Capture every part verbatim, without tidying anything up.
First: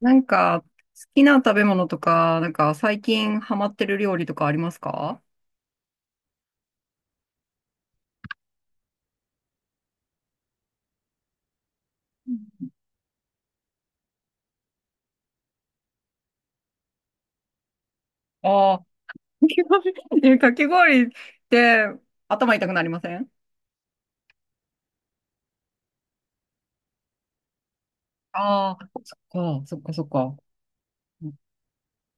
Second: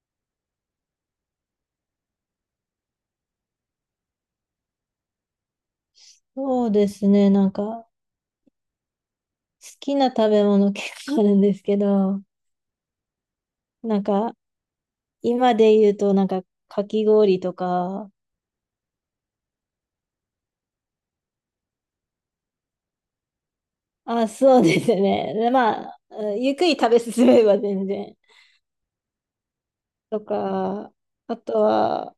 なんか、好きな食べ物とか、なんか最近ハマってる料理とかありますか？そうですね。なんか、好きな食べ物 結構あるんですけど、なんか、今で言うと、なんか、かき氷とか、ああー、かき氷え、かき氷って頭痛くなりません？あ、そうですね。でまあ、ゆっくり食べ進めば全然。ああー、そっか、そっか、そっとか。か、あとは、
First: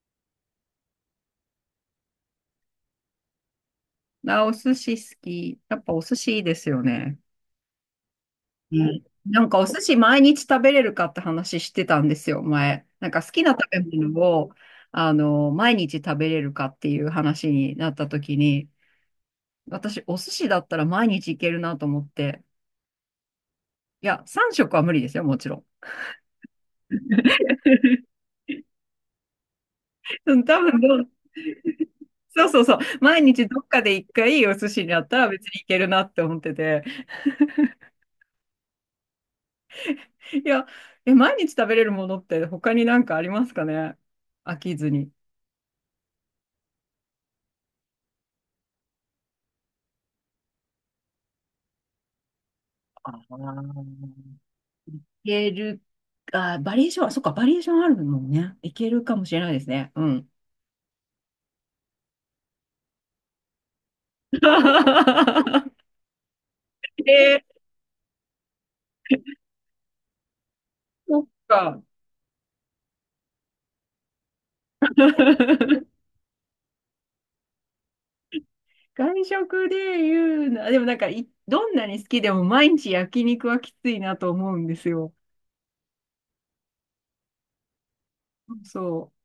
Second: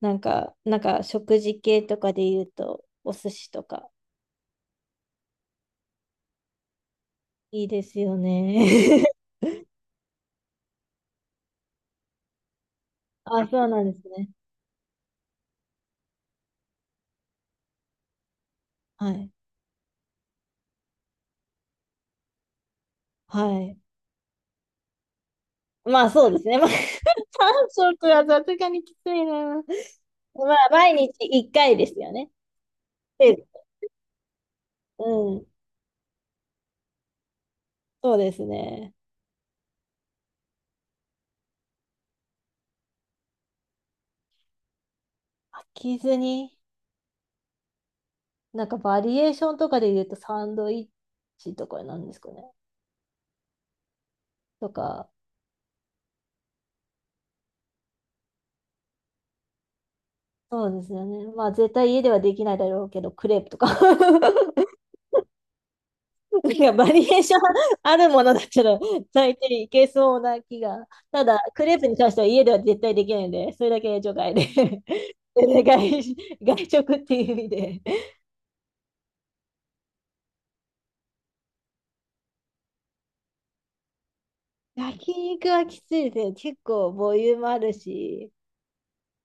なんか、なんか、食事系とかで言うと、お寿司とか、あ、お寿司好き。やっぱお寿司いいですよね。いいですよね。うん、 なんかお寿司毎日食べれるかって話してたんですよ、前。なんか好きあ、な食そうべなんです物ね。を、あの、毎日食べれるかっていう話になった時に、はい。私、お寿司だったら毎日いけるなと思って。はい。いや、さん食は無理ですよ、もちろん。まあ、そうですね。まあ さんしょく食 はさすがにきついな。うん、ま多あ、分ど毎う、日いっかいですよね。そうそうそう。毎程日どっかで一回お寿司にあうったら別ん。にいけるなって思ってて。そうですね。いや、え、毎日食べれるものって他になんかありますかね、飽きずに。飽きずに、なんかバリエーションとかで言うとサンドイッチとかなんですかね。あー、とか、いける、あ、バリエーションは、そっか、バリエーションあるもんね。いけるかもしれないですね。うん。そうですよね。まあ、絶対家ではできないだろうけど、クレープとか。なんかバリエーえションー、あるものだったら、大体いけそうな気が。そたっだ、クレーか。プに関しては家では絶対できないんで、それだけ除外で。で 外、外食っていう意味で。外食で言うな、でもなんかい、どんなに好きでも毎日焼肉はきついなと思うんです焼よ。肉はきついですね。結構ボリュームあるし、そう。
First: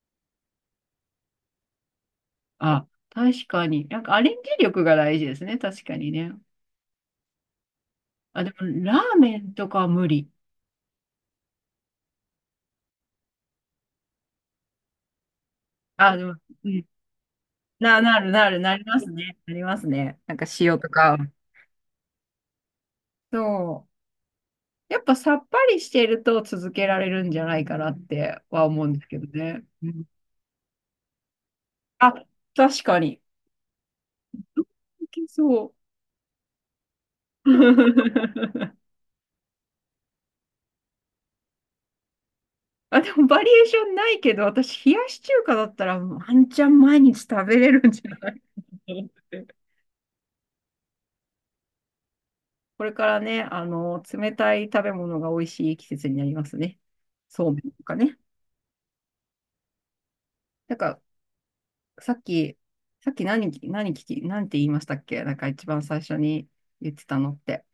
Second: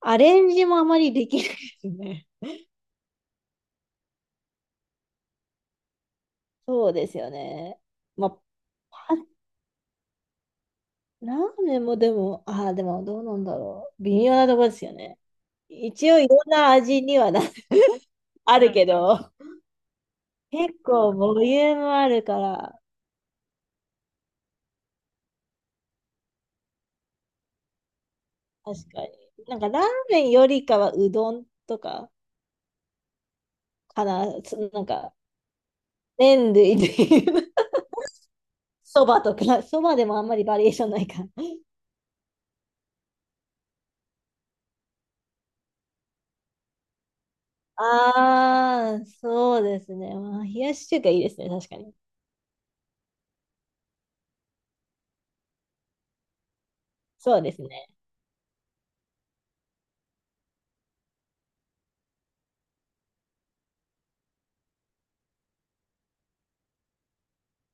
アレンジもあまりできないですね。あ、確かに。なんかアレンジ力が大事ですね。確かにね。そうですよね。まあ、あ、でもラパーメンとかは無理。ラーメンもでも、ああ、でもどうなんだろう。微妙なとこですよね。一あ、応でいも、ろんうなん。味にはな、な、なるなある、るなりけますど、ね。なりますね。なんか結塩と構か。ボリュームあるから、そう。やっぱさっぱりしてると続けられるんじゃないかなっては確思うんでかすに。けどなんね。かラーうん、メンよりかはうどんとかあ、確かに。かな、つなんいかけそ麺類でいう。う、そばとか、そばでもあんまりバリエーションないから。あ、でもバリエーションないけど、私、冷やし中華だったらワンチャン毎日食べれるんじゃないかとああ、思って、そうですね。まあ、冷やし中華いいですね、確かに。これからね、あの、冷たい食べ物が美味しい季節になりますね。そうそでうめすんとね。かね。なんか、さっき、さっき何、何聞き、なんて言いましたっけ、なんか一番最初に言ってたのって。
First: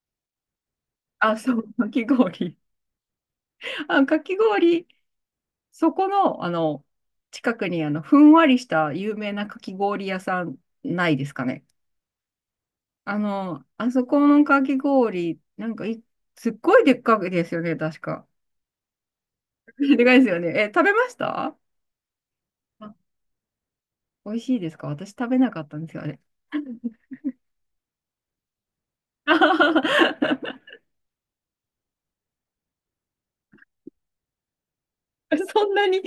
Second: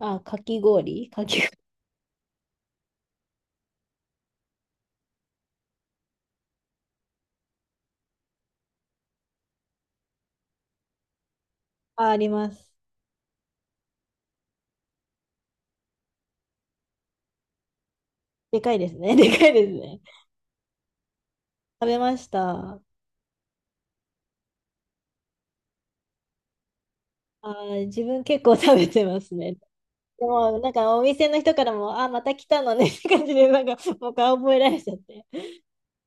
あ、かき氷かあ、き氷。そう、かき氷。あ、かき氷、そこの、あの、近くに、あの、ふんわりした有名なかき氷屋さんないですかね。あ、あります。あの、あそこのかき氷、なんかい、すっごいでっかくですよね、確か。でかいですね。でかいです ね。でかいですよね。え、食べました？食べました。あ、美味しいですか？私食べなかったんですよ、あれ。あー、自分結構食べてますね。でも、なん かお店の人からも、あ、また来たのねって感じで、なんかもう顔覚えられちゃって。そんなに？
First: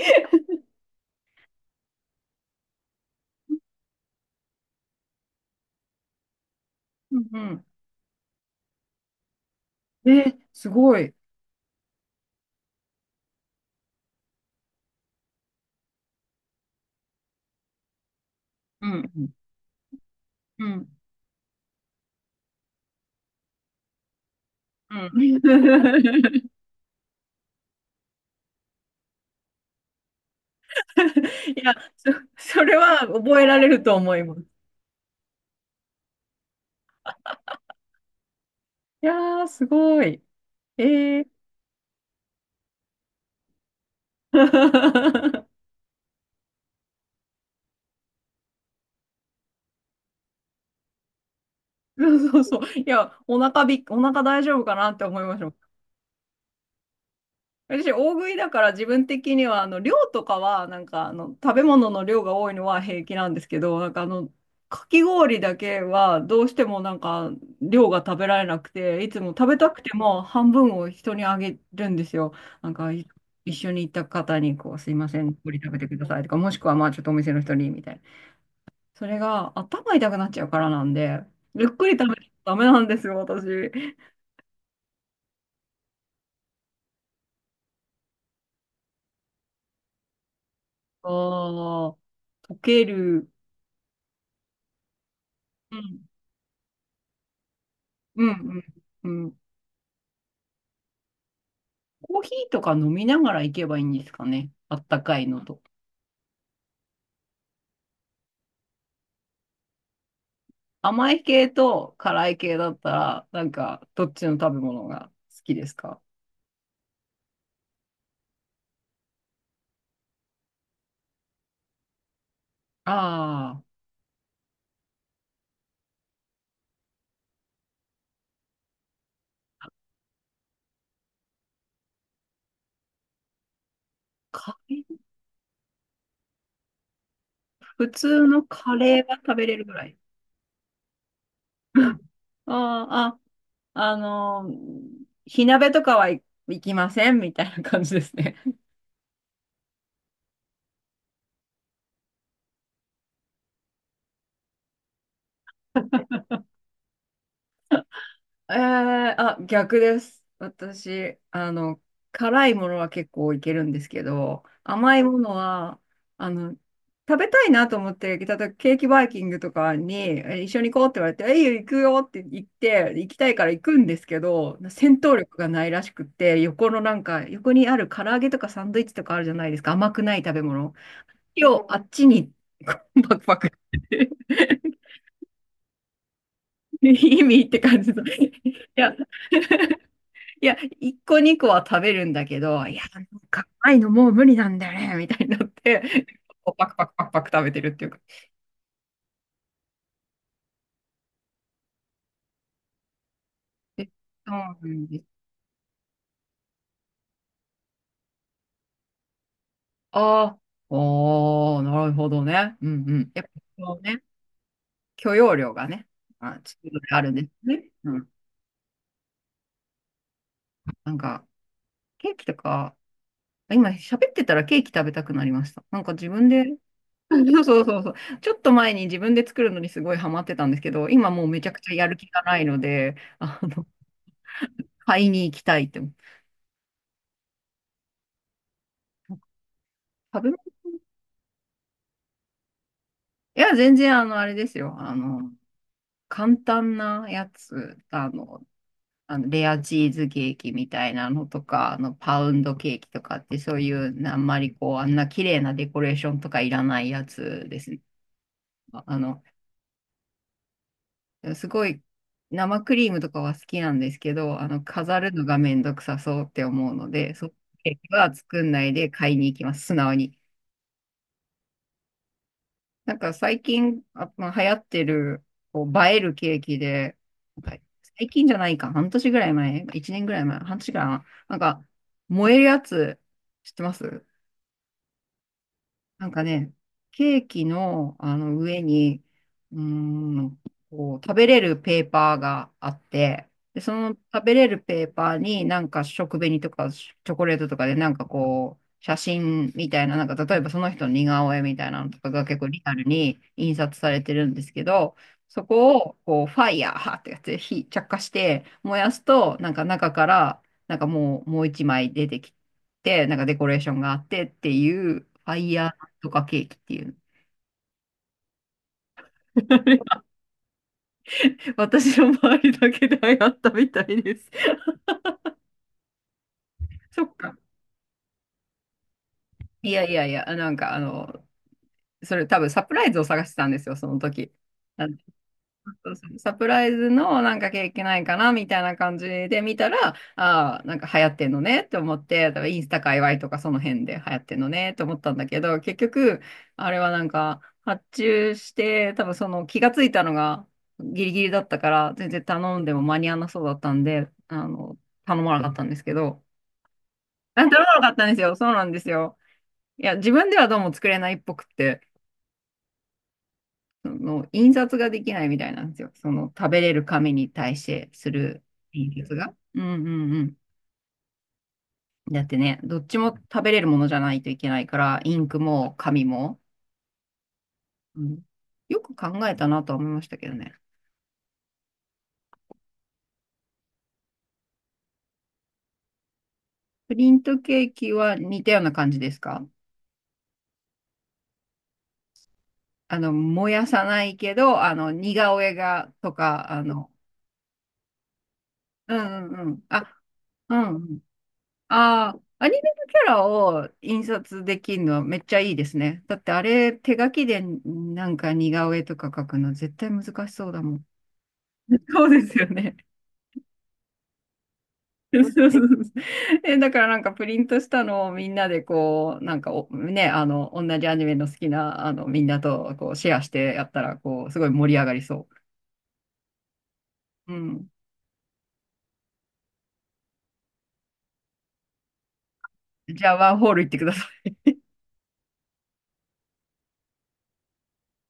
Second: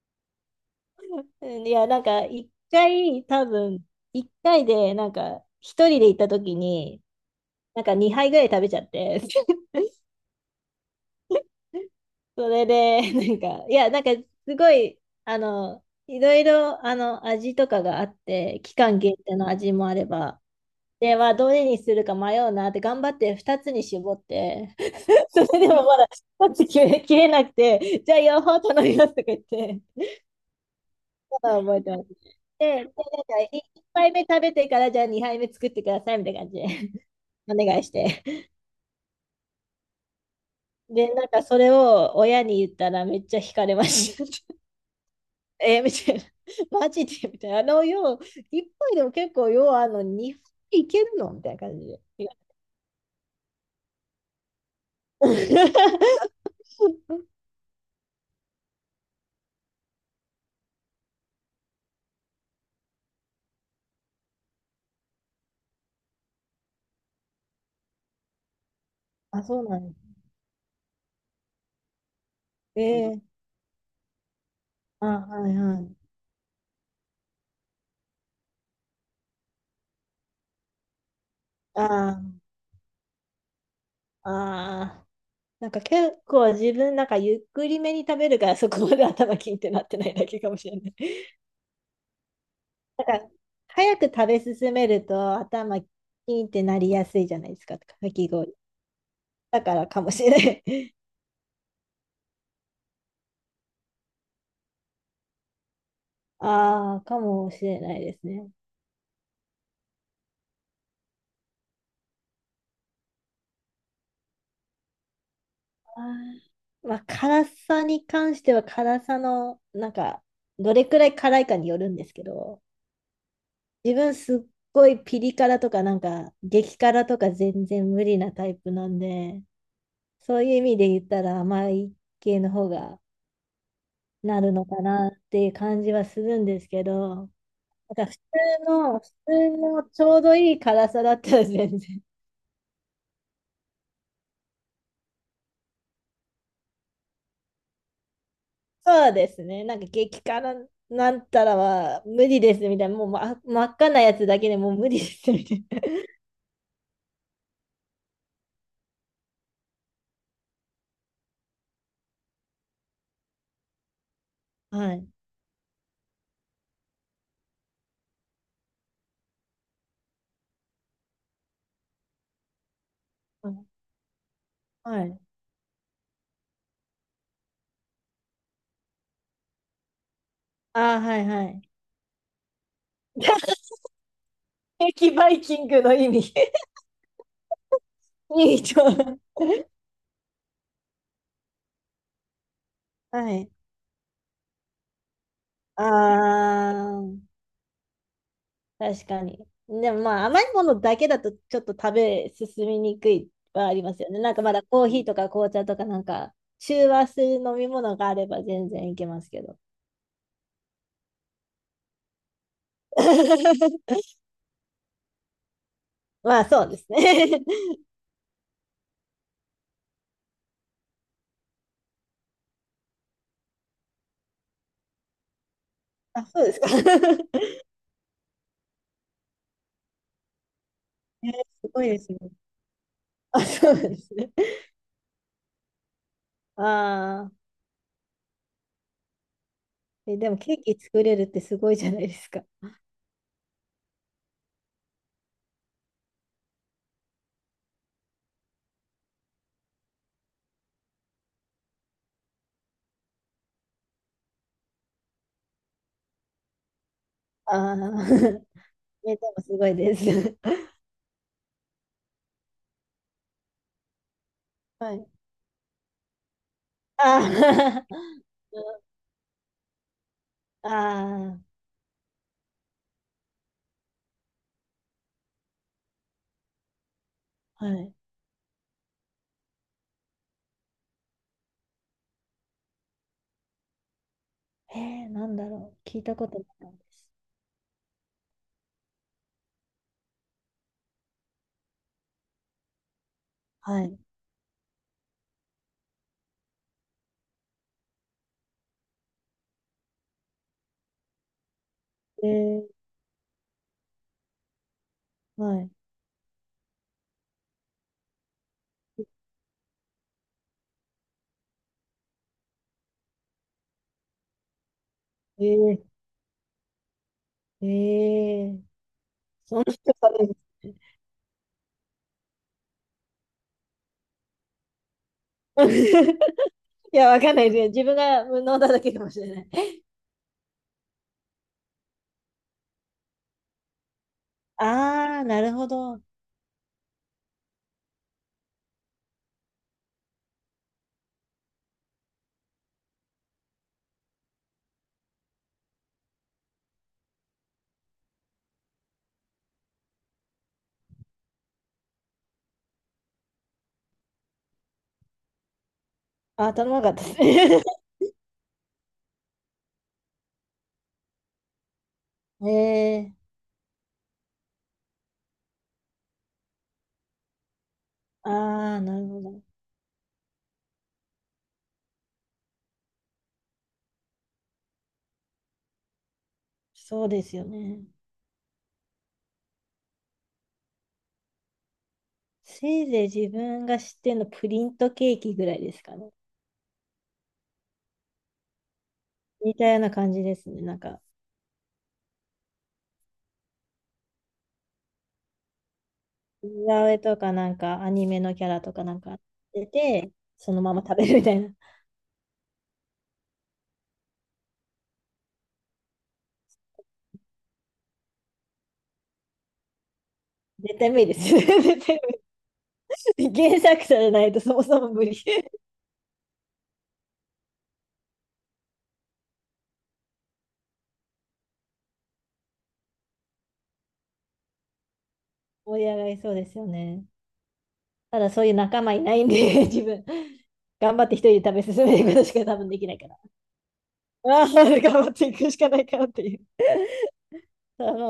うん、いや、なんか一回、多分、一回で、なんか一人で行った時に、うんなんかにはいぐらい食べちゃって。うん。え、すごい。それで、なんか、いや、なんか、すごい、あの、いろいろ、あの、味とかがあって、期う間ん限うん。定の味もあれば、うんで、はどれにするか迷うなって、頑張ってふたつに絞って、う それでもまだ1ん。つ切れ、切れなくて、じゃあ両方頼みますとか言って、まだいや、覚えてます。そ、それで、でなんはか、覚えら1れると杯思目いま食す。べてから、じゃあにはいめ作ってくださいみたいな感じで、お願いして。いやー、すごい。えで、なんー。か、それを親に言ったら、めっちゃ惹かれました。えーみたいな。マジでみたいな。あの、よう、いっぱいでも結構、よう、あの、にはいいけるのみたいな感じで。そいうや そうそう。いや、お腹びっ、お腹大丈夫かなって思いました。私、大食いだから自分的には、あの、量とかは、なんか、あの、食べ物の量が多いのは平気なんですけど、なんか、あの、かき氷だけは、どうしてもなんか、量が食べられなくて、いつもあ、食べそうたなくんてでもす半分を人にあげるんですよ。なんか、いね。一緒に行った方に、こう、すいあ、ません、はこいれ食べはてい。くださいとか、もしくは、まあ、ちょっとお店の人に、みたいな。それが、頭痛くなっちゃうからなんで、ゆっくり食べなとあダメなんですよ、私。あ、ああ。なんか結構自分、なんかゆっくりめに食べるから、そこまで頭キンってなってないだけかもしれない。ああ、溶けなんる。か、早く食べ進めるとう頭キんンってなりやすいじゃないですか、かうき氷。んうん、うん。だからかもしれない。コーヒーとか飲みながら行けばいいんですかね。あったかいのと。ああ、かもしれないですね。甘い系と辛い系だったら、なんか、どっちの食べ物が好きですか？あーまあ、辛さに関しては辛さの、なんか、どれくらい辛いかによるんですけど、ああー、自分すっごいピリ辛とか、なんか、激辛とか全然無理なタイプなんで、そういう意味で言ったら甘い系の方がなるカのレかー、なっていう感じはするんですけど、普なんか普通通のカの、レー普は食べれ通るぐのらい。ちょうどいい辛さだったら全然、 あーあ、あのー火鍋とかはい行きませんみたいな感じですね。そうですね。なんか激辛なんたらは無理ですみたいな。もう、ま、真っ赤なやつだけでもう無理ですみたいえー、あ、逆です。私、あの、辛いものは結構いけるんですけど、な。は甘いい。ものは、あの、食べたいなと思って、例えばケーキバイキングとかに、え一緒に行こうって言われて、えいいよ、行くよって言って、行きたいから行くんですけど、戦は闘い。力がないらしくって、横のなんか、横にある唐揚げとかサンドイッチとかあるじゃないですか、甘くない食べ物。ああ、はいは今い。日、あっちに、こうバクバクっ て 激バイキングの意味 意味って感じの。いいい と。や、いや、一個二個は食べるんだけど、いや、なんはかい。甘いのもう無理なんだよね、みたいになって、あこうパクパクパクパクあ、食べてるっていうか。確かに。でもまあ甘いものだけだとちょっと食べ進みにくいはあえ、りそますよね。なんうかなまだコんーでヒーす。とか紅茶とかなんか中和する飲み物があれば全然いけますけど。ああ、ああ、なるほどね。うんうん。やっぱそう ね、許容量がね、まあ、まあちそょうでっすとあるんですね。ね。うん。なんか、ケーキとか、今喋ってたらケーキ食べたくなりました。なんか自あ、分そで、うですか。そう そうそうそう。ちょっと前に自分で作るのにすごいハマってたんですけど、今もうえーめちゃくすちゃごやいるで気すね。がないので、ああ、の、そうなんですね。買いに行きたいって。ああ、え、食べでも物、ケーキ作れるってすごいじゃないですか。いや、全然、あの、あれですよ。あの、簡単なやつ、あの、あのレアチーズケーキみたいなのとか、あの、パウンドケーキとかって、そういう、あんまりこう、あんな綺麗なデコレーションとかいらないやつですああ、ね。あえ、での、もすごいです。すごい、生クリームとかは好きなんですけど、あの、は飾い。るのがめんどくさそうって思うので、そういうケああ、ーキは作んないで 買いに行きます。素直に。あなんか最近、あ、まあ、流行ってる、こう、映えるケーキで、なんかあ、はい。最近じゃないか、半年ぐらい前、いちねんぐらい前、半年ぐらい前、なんか、燃えるやつ、知ってます？えー、なんだろう。聞いなんたかことなかね、ったです。ケーキの、あの上に、うーん、こう、食べれるペーパーがあって、で、そはのい。食べれるペーパーになんか食紅とかチョコレートとかでなんかこう、写真みたいな、なんか例えばその人の似顔絵みたいなのとかがえ結構リー、アルに印刷されてるんですけど、そはい。こをこう、ファイヤーってやつで火、着火して燃やすと、なんか中から、なんかもう、もう一枚出てきて、なんかデコレーションがあってっていう、ファイヤえーとかケーキっていう。ー、えー、そんなことあ るんです私の周りだけで流行ったみたいです。ね。いそや、っわかんか。ないですよ。自分が飲んだだけかもしれない。いやいやいや、なんかあの、それ多分サプライズを探してたんですよ、その時。ああ、なるほそうど。そう、サプライズのなんかケーないかなみたいな感じで見たら、ああ、なんか流行ってんのねって思って、だからインスタ界隈とかその辺で流行ってんのねって思ったんだけど、結局、あれはなんか発注して、多分その気がついたのがギリギリだったから、全然頼んでも間に合わなそうだったんで、あの、頼まなかったんですけど、あ、頼まなかったですあ、頼ね。まなかったんですよ。そうなんですよ。いや、自分ではどうも作れないっぽくって。ええ、その印刷ができないみたいなんですよ。その食べれる紙に対してすあるあー、な印る刷ほが。ど。うんうんうん。だってね、どっちも食べれるものじゃないといけないから、インクも紙も。そうですよね。うん、よく考えたなとは思いましたけどね。せいぜい自分が知ってるのプリントケーキぐらいですかね。プリントケーキは似たような感じですか？似たような感じですね。なんか、あの、燃やさないけど、あの、似顔絵がと似か、あ顔の、絵とかなんかアニメのキャラとかうなんかんうんうん。出あ、て、そうのまま食ん、べるみたいな。ああ、アニメのキャラを印刷できるのはめっちゃいいですね。だってあれ、手書きでなんか似顔絵とか描くの絶対難しそうだも絶ん。対無理ですよね。絶 対そうですよね。無理、原作者じゃないとそもそも無理。そうそうそ うそう、え、だからなんかプリントしたのをみんなでこう、なんかおね、あの、同じアニメの好きな、あの、みんなとこうシェアしてやったら、こう、すごい盛り上がりそ盛り上がりそうですよね。う。うん。ただそういう仲間いないんで、自分。頑張って一人で食べ進めていくことしか多分できないじかゃあ、ら。ワンホール行ってください。ああ、頑張っていくしかないかなっていう。ただもう